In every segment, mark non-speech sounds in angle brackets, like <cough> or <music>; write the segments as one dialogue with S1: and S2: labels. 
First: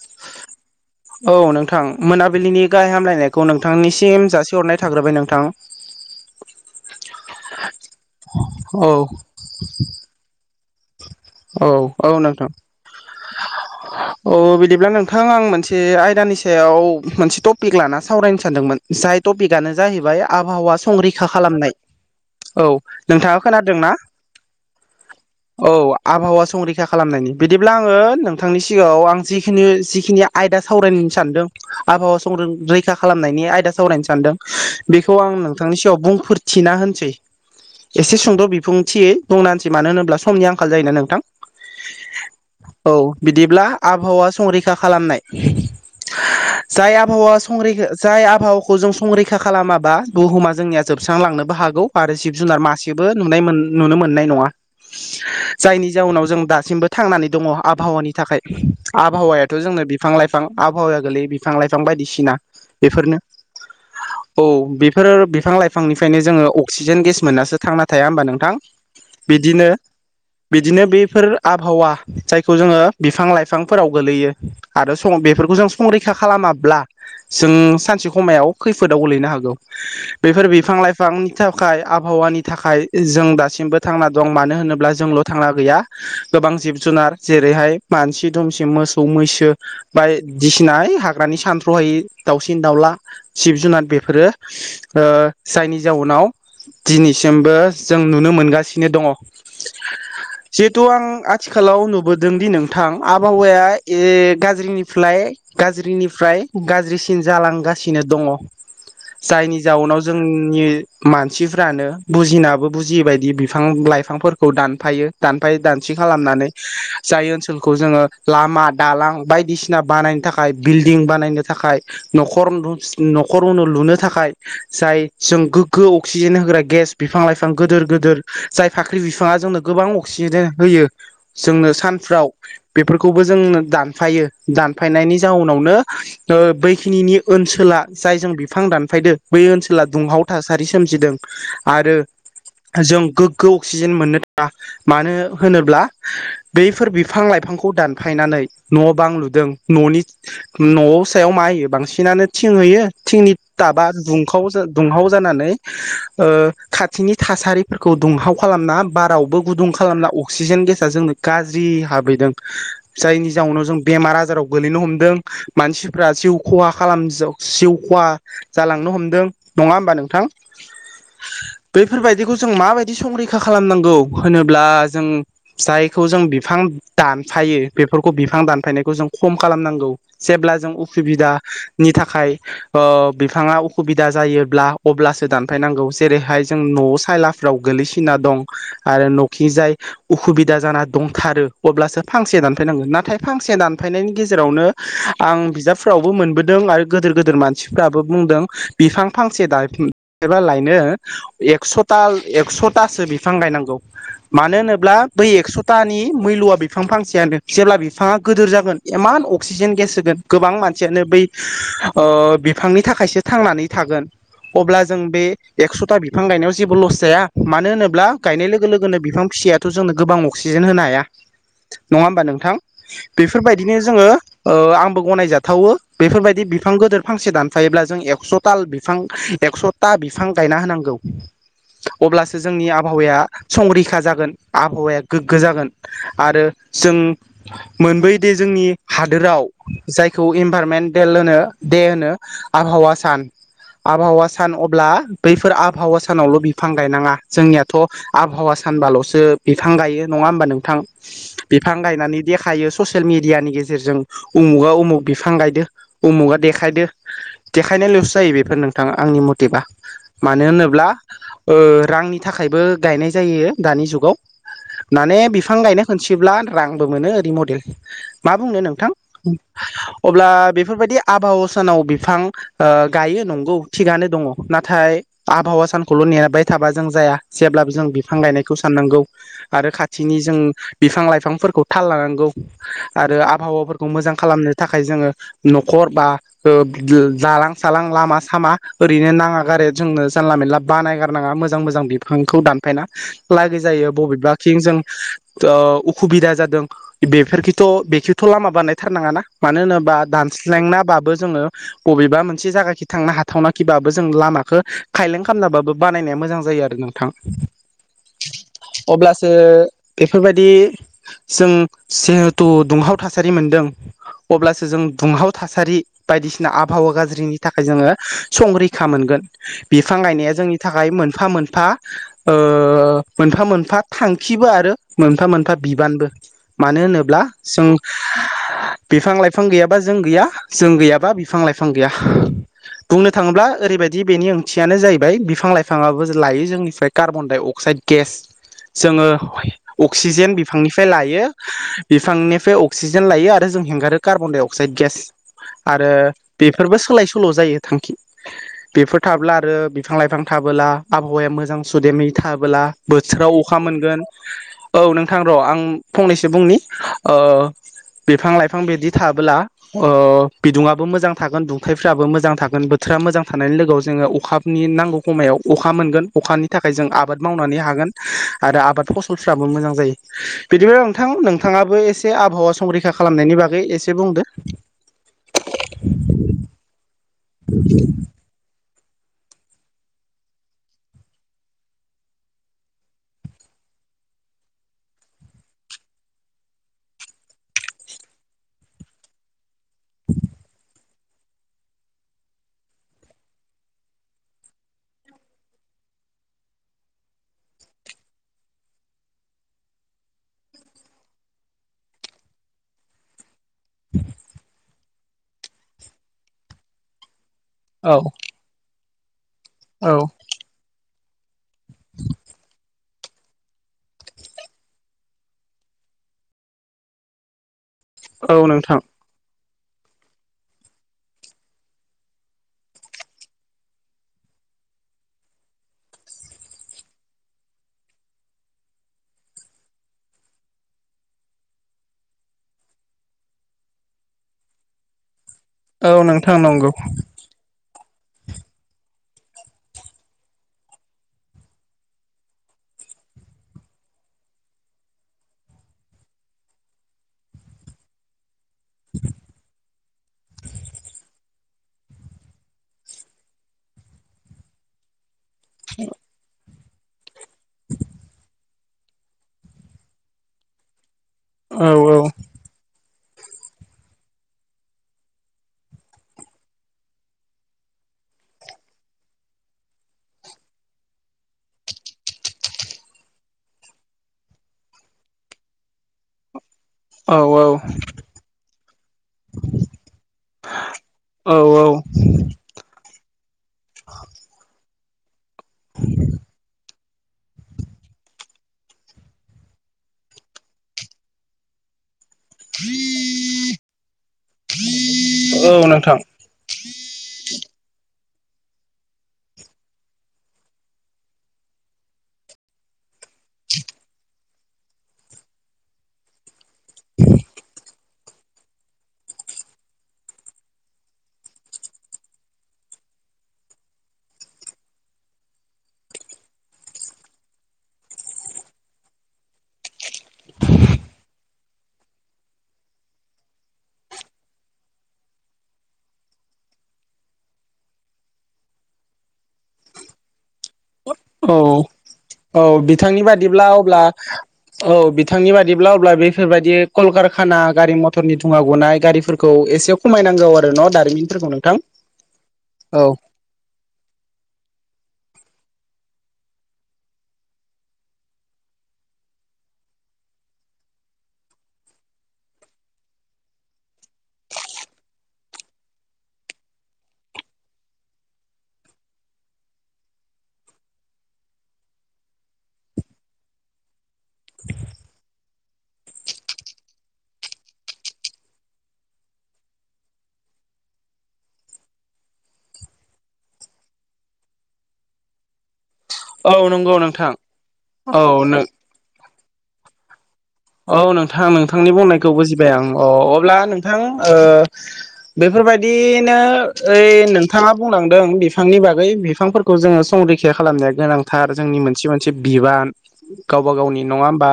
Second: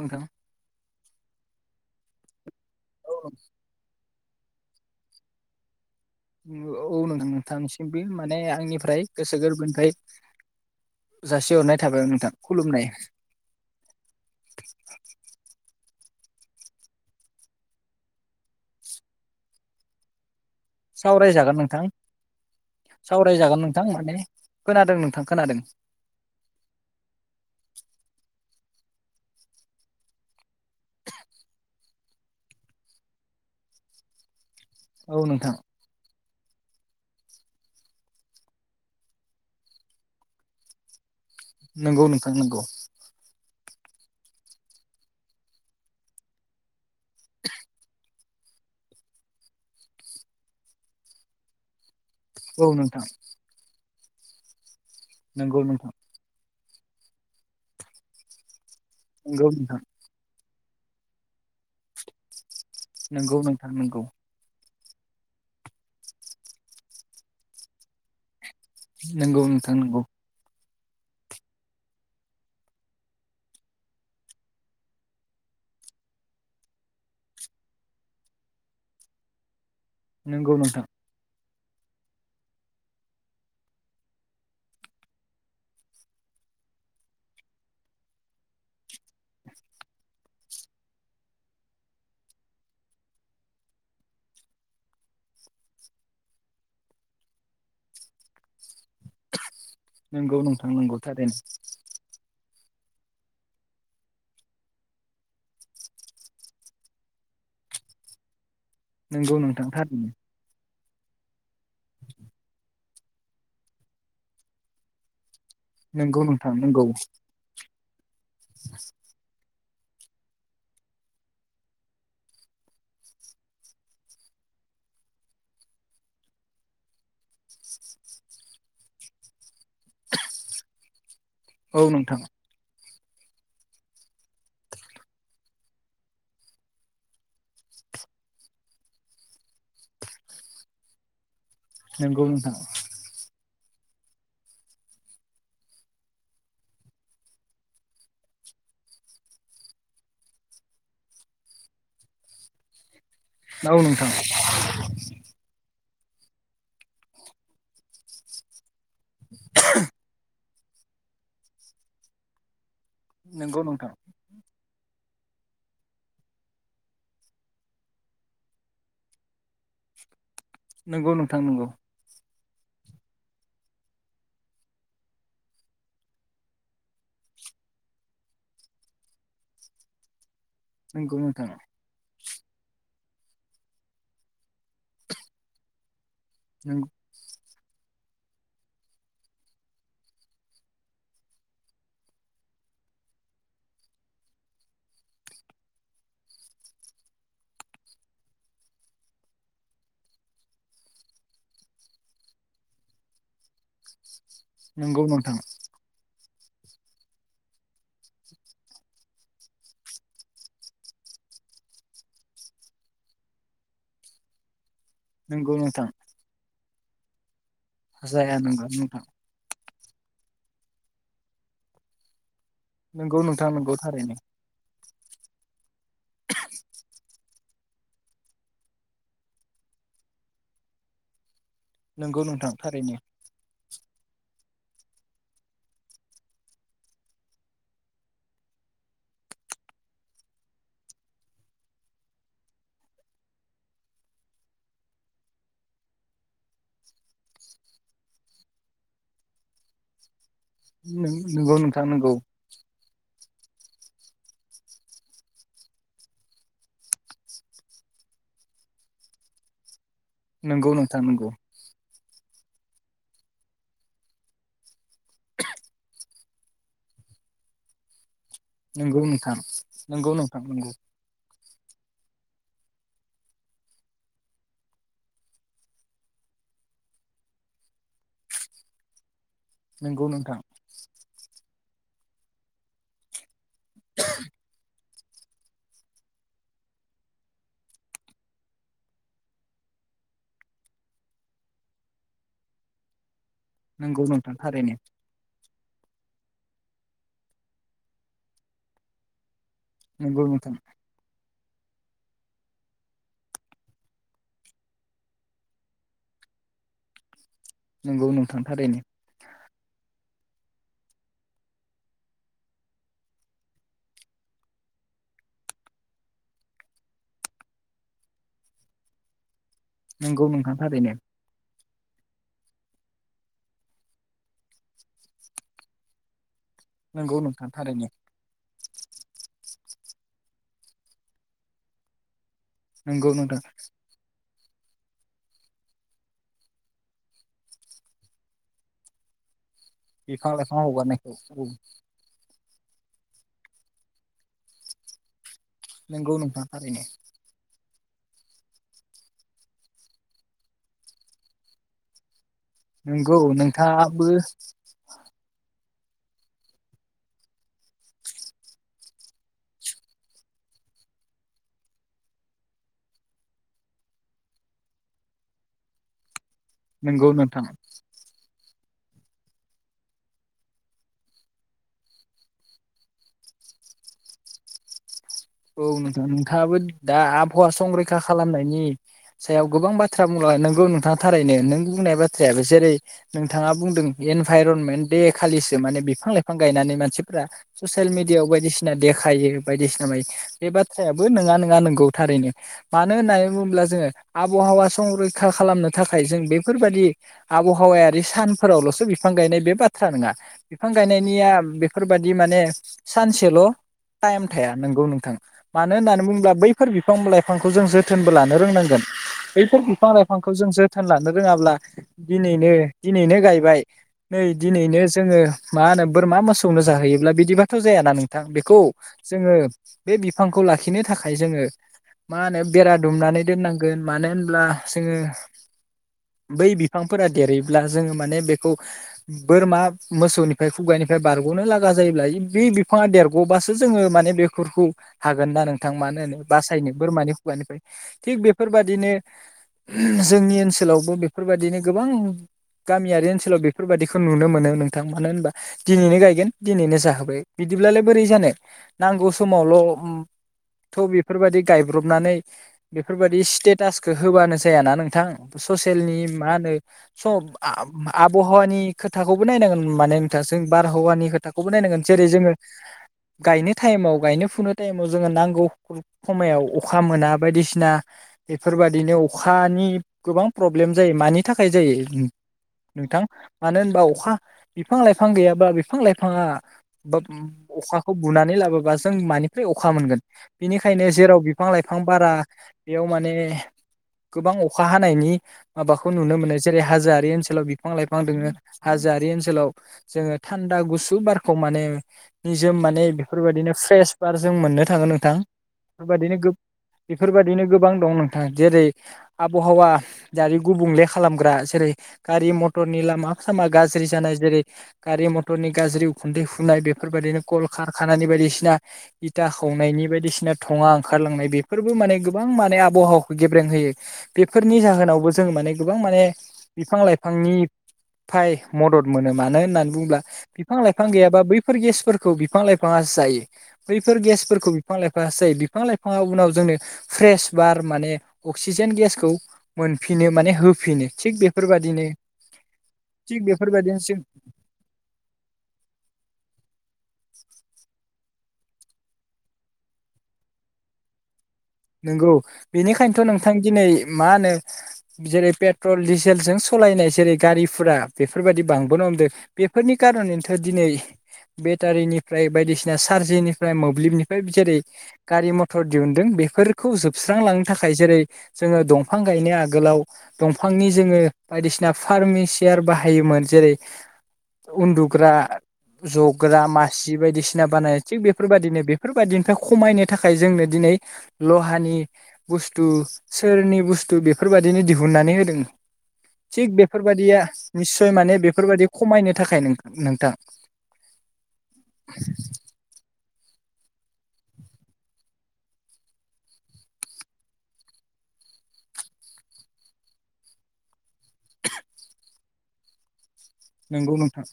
S1: नोंथां
S2: औ नोंथां मोनाबिलिनि गाह हामलायनायखौ नोंथांनिसिम जासिहरनाय थाग्रोबाय नोंथां ।
S1: औ नां नोंथांसिमबो माने
S2: औ
S1: आंनिफ्राय गोसो गोरबोनिफ्राय
S2: औ
S1: जासिहरनाय थाबाय
S2: औ नोंथां
S1: खुलुमनाय
S2: औ बिदिब्ला नोंथां आं मोनसे मोनसे आयदानि सायाव मोनसे टपिक लाना सावरायनो सानदोंमोन जाय टपिकआनो जाहैबाय आबहावा संरैखा
S1: सावरायजागोन
S2: खालामनाय
S1: नोंथां
S2: औ नोंथाङा
S1: सावरायजागोन नोंथां
S2: खोनादोंना
S1: माने खोनादों नोंथां खोनादों
S2: औ आब हावा संरैखा खालामनायनि बिदिब्ला आङो नोंथांनि सिगाङाव आं जिखिनि - जिखिनि आयदा सावरायनो सानदों आबहावा सं रैखा खालामनाय नि आयदा सावरायनो सानदों बेखौ
S1: औ
S2: आं
S1: नोंथां
S2: नोंथांनि सायाव बुंफोर थिना होनसै एसे सुंद' बिफुंथियै बुंना होनसै मानो होनोब्ला समनि आंखाल जायोना नोंथां
S1: नंगौ नोंथां नंगौ
S2: औ बिदिब्ला आबहावा संरैखा खालामनाय जाय आबहावा संरैखा जाय आबहावखौ जों संरैखा खालामाबा बुहुमा जोंनिया जोबस्रांलांनोबो हागौ आरो जिब - जुनार
S1: औ नोंथां
S2: मासेबो नुनाय नुनो मोननाय नङा
S1: नोंगौ
S2: जायनि जाउनाव जों दासिमबो थांनानै दङ आबहावानि थाखाय
S1: नंगौ
S2: आबहावायाथ' जोंनो
S1: नोंथां
S2: बिफां लाइफां बिफां आबहावाया गोलै बिफां -लाइफां बायदिसिना बेफोरनो
S1: नंगौ नोंथां
S2: औ बेफोर बिफां- लाइफांनिफ्रायनो जोङो अक्सिजेन गेस मोननासो थांना थाया होमबा नोंथां ।
S1: नोंगौ नोंथां नंगौ
S2: बिदिनो बेफोर आबहावा जायखौ जोङो बिफां- लाइफांफोराव गोलैयो आरो बेफोर गोजां संरैखा खालामाब्ला जों सानसे खमायाव खैफोदाव गोलैनो हागौ ।
S1: नंगौ
S2: बेफोर बिफां
S1: नोंथां
S2: -लाइफां नि थाखाय आबहावानि थाखाय जों दासिमबो थांना दं मानो होनोब्ला जोंल' थांना गैया गोबां जिब -जुनार जेरैहाय मानसि दुमसि मोसौ मैसो बायदिसिना हाग्रानि सानथ्र'हाय दाउसिन- दाउला, जिब -जुनार बेफोरो ओ जायनि जाउनाव दिनैसिमबो जों नुनो मोनगासिनो दङ
S1: नंगौ नोंथां
S2: जिहेथु
S1: नंगौ
S2: आं
S1: थारैनो
S2: आथिखालाव नुबोदों दि नों थां आबहावाया ए गाज्रिनिफ्राय -गाज्रिनिफ्राय गाज्रिसिन जालांग गासिनो दङ
S1: नंगौ
S2: जायनि
S1: नोंथां
S2: जाउनाव
S1: थारैनो
S2: जोंनि मानसिफ्रानो बुजिनाबो बुजियैबायायदि बिफां - लाइफांफोरखौ दानफायो दानफायो दानस्रि
S1: नंगौ
S2: खालामनानै
S1: नोंथां नंगौ
S2: जाय ओनसोल खौ जोङो लामा दालां बायदिसिना बानायनो थाखाय बिल्डिं बानायनो थाखाय न'खर नुस न'खर उनु लुनो थाखाय जाय जों गोग्गो अक्सिजेन होग्रा गेस बिफां -लाइफां गोदोर -गोदोर जाय फाख्रि बि फाङा जोंनो गोबां अक्सिजेन होयो जोंनो
S1: औ नोंथां
S2: सानफ्राव बेफोरखौबो जोंनो दानफायो दानफायनायनि जाउनावनो ओ बैखिनि ओनसोल आं जायजों बिफां दानफायदों बै ओनसोला दुंहाव थासारि सोमजिदों। आरो
S1: नंगौ नोंथां
S2: जों गोग्गौ सि क्सिजेन मोननो थाङा होनोब्ला बैफोर बिफां -लाइफांखौ दानफायनानै न' बां लुदों न'नि न' सायाव मा होयो बांसिनानो थिं होयो थिंनि
S1: औ
S2: टाबा
S1: नोंथां
S2: दुंखाव -दुंहाव जानानै ओ खाथिनि थासारिफोरखौ दुंहाव खालामना बारावबो गुदुं खालामना अक्सिजेन गेस जोंनो गाज्रि हाबैदों जायनि
S1: नंगौ
S2: जाउनाव जों
S1: नोंथां
S2: बेमार आजाराव गोलैनो हमदों मानसिफ्रा जिउ खहा खालाम जिउ खहा जालांनो हमदों नङा होमबा नोंथां
S1: नोंगौ नोंथां नोंगौ
S2: बैफोरबायदिखौ जों माबायदि संरै खा खालामनांगौ होनोब्ला जों जायखौ जों बिफां दानफायो बेफोरखौ बि बिफां दानफायनायखौ जों खम खालामनांगौ जेब्ला जों
S1: नंगौ नोंथां
S2: उसुबिदानि थाखाय ओ बिफाङा उखुबिदा जायोब्ला अब्लासो दानफायनांगौ जेरैहाय जों न'आव सायला फ्राव गोल्लैसो सिना दं आरो न'खि जाय उखुबिदा जाना दंथारो अब्लासो फांसे दानफायनांगौ। नाथाय फांसे दानफायनायनि गेजेरावनो आं बिजाबफोरावबो मोनबोदों आरो गोदोर गोदोर मानसिफ्राबो बो बुंदों बिफां फांसे दानफिन एबा लायनो एकस'दाल एक्स तासो बिफां गायनांगौ मानो होनोब्ला
S1: नंगौ
S2: बै
S1: नोंथां
S2: एकस' तानि मैलया बिफां फांसेयानो जेब्ला बिफाङा गिदोर जागोन इमान अक्सिजेन गेस होगोन गोबां मानसियानो बै ओ बिफांनि थाखायसो थांनानै थागोन अब्ला जों बे
S1: नंगौ नोंथां
S2: एकस'था बिफां गायनायाव जेबो लस जाया मानो होनोब्ला
S1: जाया
S2: गायनाय
S1: नंगौ
S2: लोगो लोगोनो
S1: नोंथां
S2: बिफां फिसिया थ' जोंनो गोबां अक्सिजेन होनो हाया नङा ओमबा नोंथां।
S1: नंगौ नोंथां नंगौ
S2: बेफोरबायदिनो जोङो
S1: थारैनो
S2: ओ आं गनायजाथावो बेफोरबायदि बिफां गोदिर फांसे दानफायोबा जों एक्स दाल बिफां एक्स ता बिफां गायना होनांगौ
S1: नंगौ
S2: अब्लासो
S1: नोंथां
S2: जोंनि
S1: थारैनो
S2: आबहावाया संरैखा जागोन आबहावाया गोग्गो जागोन आरो जों मोनबोयोदि जों नि हादोराव जायखौ इनभारमेन्टेल होनो दे होनो आबहावा सान । आबहावा सान अब्ला बैफोर आबहावा सानावल' बि बिफां गायनाङा जोंनियाथ' आबहावा सानबाल'सो बिफां गायो। नङा ओनबा नोंथां
S1: नंगौ
S2: बिफां
S1: नोंथां नंगौ
S2: गायनानै देखायो सेसियेल मि डियानि गेजेरजों उमुका उमुख बिफां गायदो उमुका देखायदो देखायनायल'सो जा यो बेफोर नोंथाङा आंनि मथेबा मानो
S1: नंगौ
S2: होनोब्ला
S1: नोंथां नंगौ
S2: ओ रांनि थाखायबो गायनाय जायो दानि जुगाव । माने बिफां गायनो खोनथिब्ला रांबो मोनो ओरै मडेल मा बुंनो नोंथां
S1: नंगौ
S2: अब्ला
S1: नोंथां
S2: बेफोरबायदि आबहावस सानाव बिफां ओ गायो नंगौ थिगनो दङ नाथाय आबहावा सानखौल' नेबाय थाबा जों जाया जेब्लाबो जों बिफां गायनायखौ साननांगौ आरो
S1: नंगौ नंगौ
S2: खाथिनि जों
S1: नोंथां
S2: बिफां लाय फांफोरखौ थाल लानांगौ आरो आबहावाफोरखौ मोजां खालामनो थाखाय जोङो न'खर बा ओ दालां-सालां लामा-सामा ओरैनो नाङागारे जोंनो जानला मेनला बानायगा होनाङा मोजां मोजां बिफांखौ दानफायना लागै जायो
S1: नंगौ
S2: बबेबा
S1: नोंथां
S2: थिं
S1: थारैनो
S2: जों ओ उखुबिदा जादों बेफोरखिथ' बेखिथ' लामा बानायथार नाङा ना? मानो होनोबा
S1: नंगौ नोंथां
S2: दानस्लेनाबाबो जोङो बबेबा मोनसे जायगाखि थांनो हाथावनाखिबाबो जों लामाखौ खायलें खालामना बाबो बानायनाया मोजां जायो आरो नोंथां ।
S1: नंगौ नोंथां थारैनो।
S2: बेफोरबायदि जों जिहेथु दुंहाव थासारि मोनदों। अब्लासो जों दुंहाव थासारि बायदिसिना आबहावा गाज्रिनि थाखाय जोङो संरैखा मोनगोन। बिफां
S1: नंगौ
S2: गायनाया
S1: नोंथां
S2: जोंनि थाखाय
S1: थारैनो
S2: मोनफा मोनफा मोनफा मोनफा थांखिबो आरो मोनफा मोनफा बिबानबो मानो
S1: नंगौ
S2: होनोब्ला
S1: नोंथां
S2: जों
S1: थारैनो
S2: बिफां लाइफां गैयाबा जों गैया जों गैयाबा बिफां लाइफां गैया। बुंनो
S1: नंगौ नोंथां
S2: थाङोब्ला ओरैबायदि बेनि ओंथियानो जाहैबाय। बिफां लाइफाङाबो लायो जोंनिफ्राय कार्बन दडाइ अक्साइड गेस जोङो
S1: बिफां
S2: अक्सिजेन
S1: लाइफां
S2: बिफांनिफ्राय
S1: हगारनायखौ
S2: लायो
S1: औ
S2: बिफांनि बेफ्राय अक्सिजेन लायो आरो हगारो कार्बन डाइ अक्साइड गेस आरो
S1: नंगौ नोंथां
S2: बेफोरबो
S1: थारैनो
S2: सोलाय सोल' जायो। थांखि बेफोर थाब्ला आरो बिफां लाइफां थाबोला आबहावाया मोजां सुदेमै थाबोला
S1: नंगौ
S2: बोथोराव अखा मोनगोन
S1: नोंथाङाबो
S2: औ नोंथां र' आं फंनैसो बुंनि ओ बिफां -लाइफां बिदि थाब्ला बिदुङआो मोजां थागोन दुंथाइफ्राबो मोजां थागोन बोथोर <unintelligible> मोजां थानायनि लोगोआव जोङो अखाबनि नांगौ समायाव अखा मोनगोन अखानि थाखाय जों
S1: नंगौ
S2: आबाद
S1: नोंथां
S2: मावनानै हागोन। आरो आबाद फसलफ्राबो मोजां जायो बिदिब नोंथां नोंथाङाबो एसे आबहावा संरैखा खालामनायनि बागै एसे बुंदो।
S1: औ नोंथां नोंथाङाबो दा आबहावा संरैखा खालामनायनि सायाव गोबां बाथ्रा बुंला नोंगौ नोंथाङा थारैनो नों बुंनाय बाथ्रायाबो जेरै नोंथाङा बुंदों इनभाइरनमे दे खालिसो माने बिफां -लाइफां गायनानै मानसिफोरा्रा ससियेल मिडियाआव बायदिसिना देखायो बायदिसिना बाय बाथ्रायाबो नङा- नङा नंगौ थारैनो मानो होननानै बुङोब्ला जोङो आबहावा संरैखा खालामनो थाखाय जों बेफोरबायाददि आबहावायारि सानफोरावल'सो बिफां गायनाय बे बाथ्रा नङा बिफां बिफां गायनायनिया बेफोरबादि माने सानसेल' टाइम थाया नोंगौ नोंथां मानो होननानै बुंङोब्ला बैफोर बिफां -लायफां बिफांखौ जों
S2: औ
S1: जोथोनबो लानो रोंनांगोन। बैफोर
S2: औ
S1: बिफां -लाइफांखौ जों जोथोन लानो रोङाब्ला दिनैनो दिनैनो गायबाय नै दिनैनो जोङो मा होनो बोरमा <unintelligible> मोसौनो जाहैयोब्ला बिदिबाथ' जायाना नोंथां
S2: औ
S1: बेखौ
S2: नोंथां
S1: जोङो बे बिफांखौ लाखिनो थाखाय जोङो मा होनो बेरा दुमनानै दोननांगोन मानो होनब्ला जोङो बै बिफांफोरा देरहब्ला जोङो माने बेखौ बोरमा मोसौनिफ्राय खुगायनो <unintelligible> बारग'नो लागा जायोब्ला बे बिफाङा देरग'बासो जोङो माने बेफोरखौ हागोन ना नोंथां?
S2: औ
S1: मानो होनो
S2: नोंथां नंगौ
S1: बासायनो बोरमानि हुगानिफ्राय थिग बेफोरबादिनो जोंनि ओनसोलावबो बेफोरबायदिनो गोबां गामियारि ओनसोलाव बेफोरबायाददिखौ नुनो मोनो नोंथां। मानो होनबा दिनैनो गायगोन दिनैनो जाहोबाय बिदि बिदिब्लालाय बोरै जानो नांगौ समावल'
S2: <unintelligible>
S1: थ' बेफोरबायदि गायब्रबनानै बेफोरबायदि स्टेटासखौ होबानो जायाना नोंथां। ससेयेलनि मा होनो स' आब-आबहावानि खोथाखौबो नायनांगोन माने नोंथां जों बारहावानि खोथा थाखाखौबो
S2: औ
S1: नायनांगोन जेरै जोङो गायनो टाइमाव गायनो फुनो टाइमाव जोङो नांगौ समायाव अखा मोना बायदिसिना बेफोरबायदिनो अखानि गोबां प्रब्लेम जायो मानि थाखाय जायो नोंथां मानो होनबा अखा बिफां -लाइफां गैयाबा बिफां- लाइफाङा बा
S2: औ
S1: अखाखौ बुनानै लाबोबा जों मानि <unintelligible> अखा मोनगोन बेनिखायनो जेराव
S2: औ
S1: बिफां
S2: औ
S1: -लाइफां बारा बेयाव माने गोबां अखा हानायनि माबाखौ नुनो मोनो जेरै <unintelligible> बे ओनसोलाव बिफां -लाइफां दोंङो हाजोयारि ओनसोलाव जोंङो थान्दा गुसु बारखौ माने निजोम माने बेफोरबायदिनो फ्रेस बार जों मोननो थांङो नोंथां
S2: औ नोंथां
S1: बेफोरबायदिनो गोब- बेफोरबायदिनो गोब गोबां दं नोंथांङा जेरै आबहावा जारि गुबुंले खालामग्रा जेरै गारि- मथर <unintelligible> लामा सामा गाज्रि जानाय जेरै गारि- मथरनि गाज्रि उखुन्दै फुनाय बेफोरबायदिनो कलखारखानानि बायदिसिना इथा खावनायनि बायदिसिना थंङा ओंखारलांनाय बेफोरबो माने गोबां माने आबहावाखौ गेब्रेंहोयो। बेफोरनि जाहोनावबो जों माने गोबां माने बिफां- लाइफांनि मदद मोनो मानो होननानै बुंङोब्ला बिफां- लाइफां गैयाबा बैफोर गेसफोरखौ बिफां- लाइफाङा जायो। बैफोर गेसफोरखौ बिफां -लाइफांयासो जायो। बिफां- लाइफाया उनाव जोंनो फ्रेस बार माने अक्सिजेन <unintelligible> गेसखौ मोनफिनो माने होफिनो थिग
S2: औ
S1: बेफोरबादिनो
S2: औ बिथांनि
S1: थिग
S2: बादिब्ला
S1: बेफोरबायदिनो
S2: अब्ला
S1: जों
S2: औ बिथांनि बादिब्ला अब्ला बेफोरबायदि कलकारखाना गारि मथरनि थुंङा गनाय गारिफोरखौ एसे खमायनांगौ आरो न' दारिमिनफोरखौनो
S1: नंगौ बेनिखायनोथ' नोंथां दिनै मा होनो जेरै पेट पेट्रल डिजेलजों सलायनाय जेरै गारिफोरा बेफोरबायदि बांबोनो हमदों बेफोरनि खारनैनोथ' दिनै यै बेटारिनिफ्राय बायदिसिना चार्जिनिफ्राय मोब्लिबनिफ्राय जेरै गारि मथर दिहुनदों बे फोरखौ जोबस्रांलांनो थाखाय जेरै जोंङो दंफां गायनो आगोलाव दंफांनि जोंङो बायदिसिना फारमेसियार बाहायोमोन जेरै उन्दुग्रा जग्रा मासि बायदिसिना बानायो थिग बेफोरबायदिनो बेफोरबायदिनिफ्राय खमायनो थाखाय जोंनो दिनै लहानि बुस्थु सोरनि बुस्थु बेफोरबादिनो दिहुननानै होदों।
S2: औ
S1: थिग
S2: नंगौ नोंथां
S1: बेफोरबायदिया निस्सय
S2: औ
S1: माने
S2: नों
S1: बेफोरबायदि खमायनो थाखाय नों नोंथां
S2: औ नोंथां नोंथांनि बुंनायखौ बुजिबाय आं अ अब्ला नोंथां ओ बेफोरबायदिनो ओइ नोंथांङा बुंलांदों बिफांनि बागै बिफांफोरखौ जोंङो संरैखा खालामनाया गोनांथार जोंनि मोनसे मोनसे बिबान। गावबा गावनि
S1: नंगौ
S2: नङा
S1: नोंथां
S2: होमबा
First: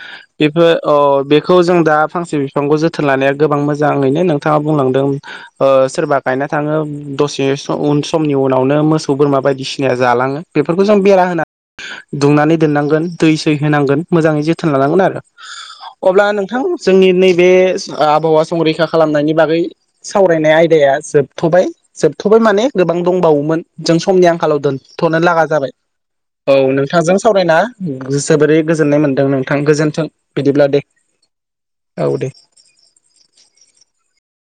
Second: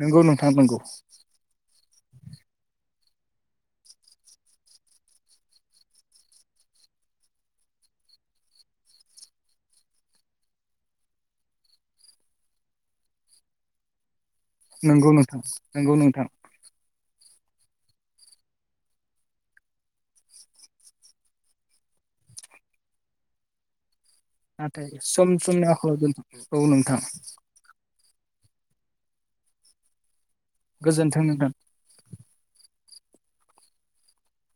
S1: नंगौ नोंथां
S2: बिफो
S1: नंगौ
S2: अ बेखौ जों दा फांसे बिफांखौ जोथोन लानाया गोबां मोजांङैनो नोंथांङा बुंलांदों ओ सोरबा गायना थांङो दसे स उन समनि उनावनो मोसौ बोरमा बायदिसिनाया जालांङो बेफोरखौ जों बेरा होना दुंनानै दोननांगोन दै सै होनांगोन मोजांङै जोथोन लानांगोन
S1: नंगौ
S2: आरो
S1: नोंथां नंगौ
S2: अब्ला नोंथां जोंनि नैबे स आबहावा संरैखा खालामनायनि बागै सावरायनाय आयदाया जोबथ'बाय जोब थबाय माने गोबां दंबावोमोन जों स समनि आंखालाव
S1: नाथाय
S2: दोनथ'नो
S1: सम
S2: लागा
S1: समनि
S2: जाबाय
S1: आंखालाव दोनथ'
S2: औ
S1: नोंथां
S2: नोंथांजों सावरायना जोबोरै गोजोननाय मोनदों नोंथां गोजोनथों बिदिब्ला दे
S1: गोजोन्थों नोंथां
S2: औ दे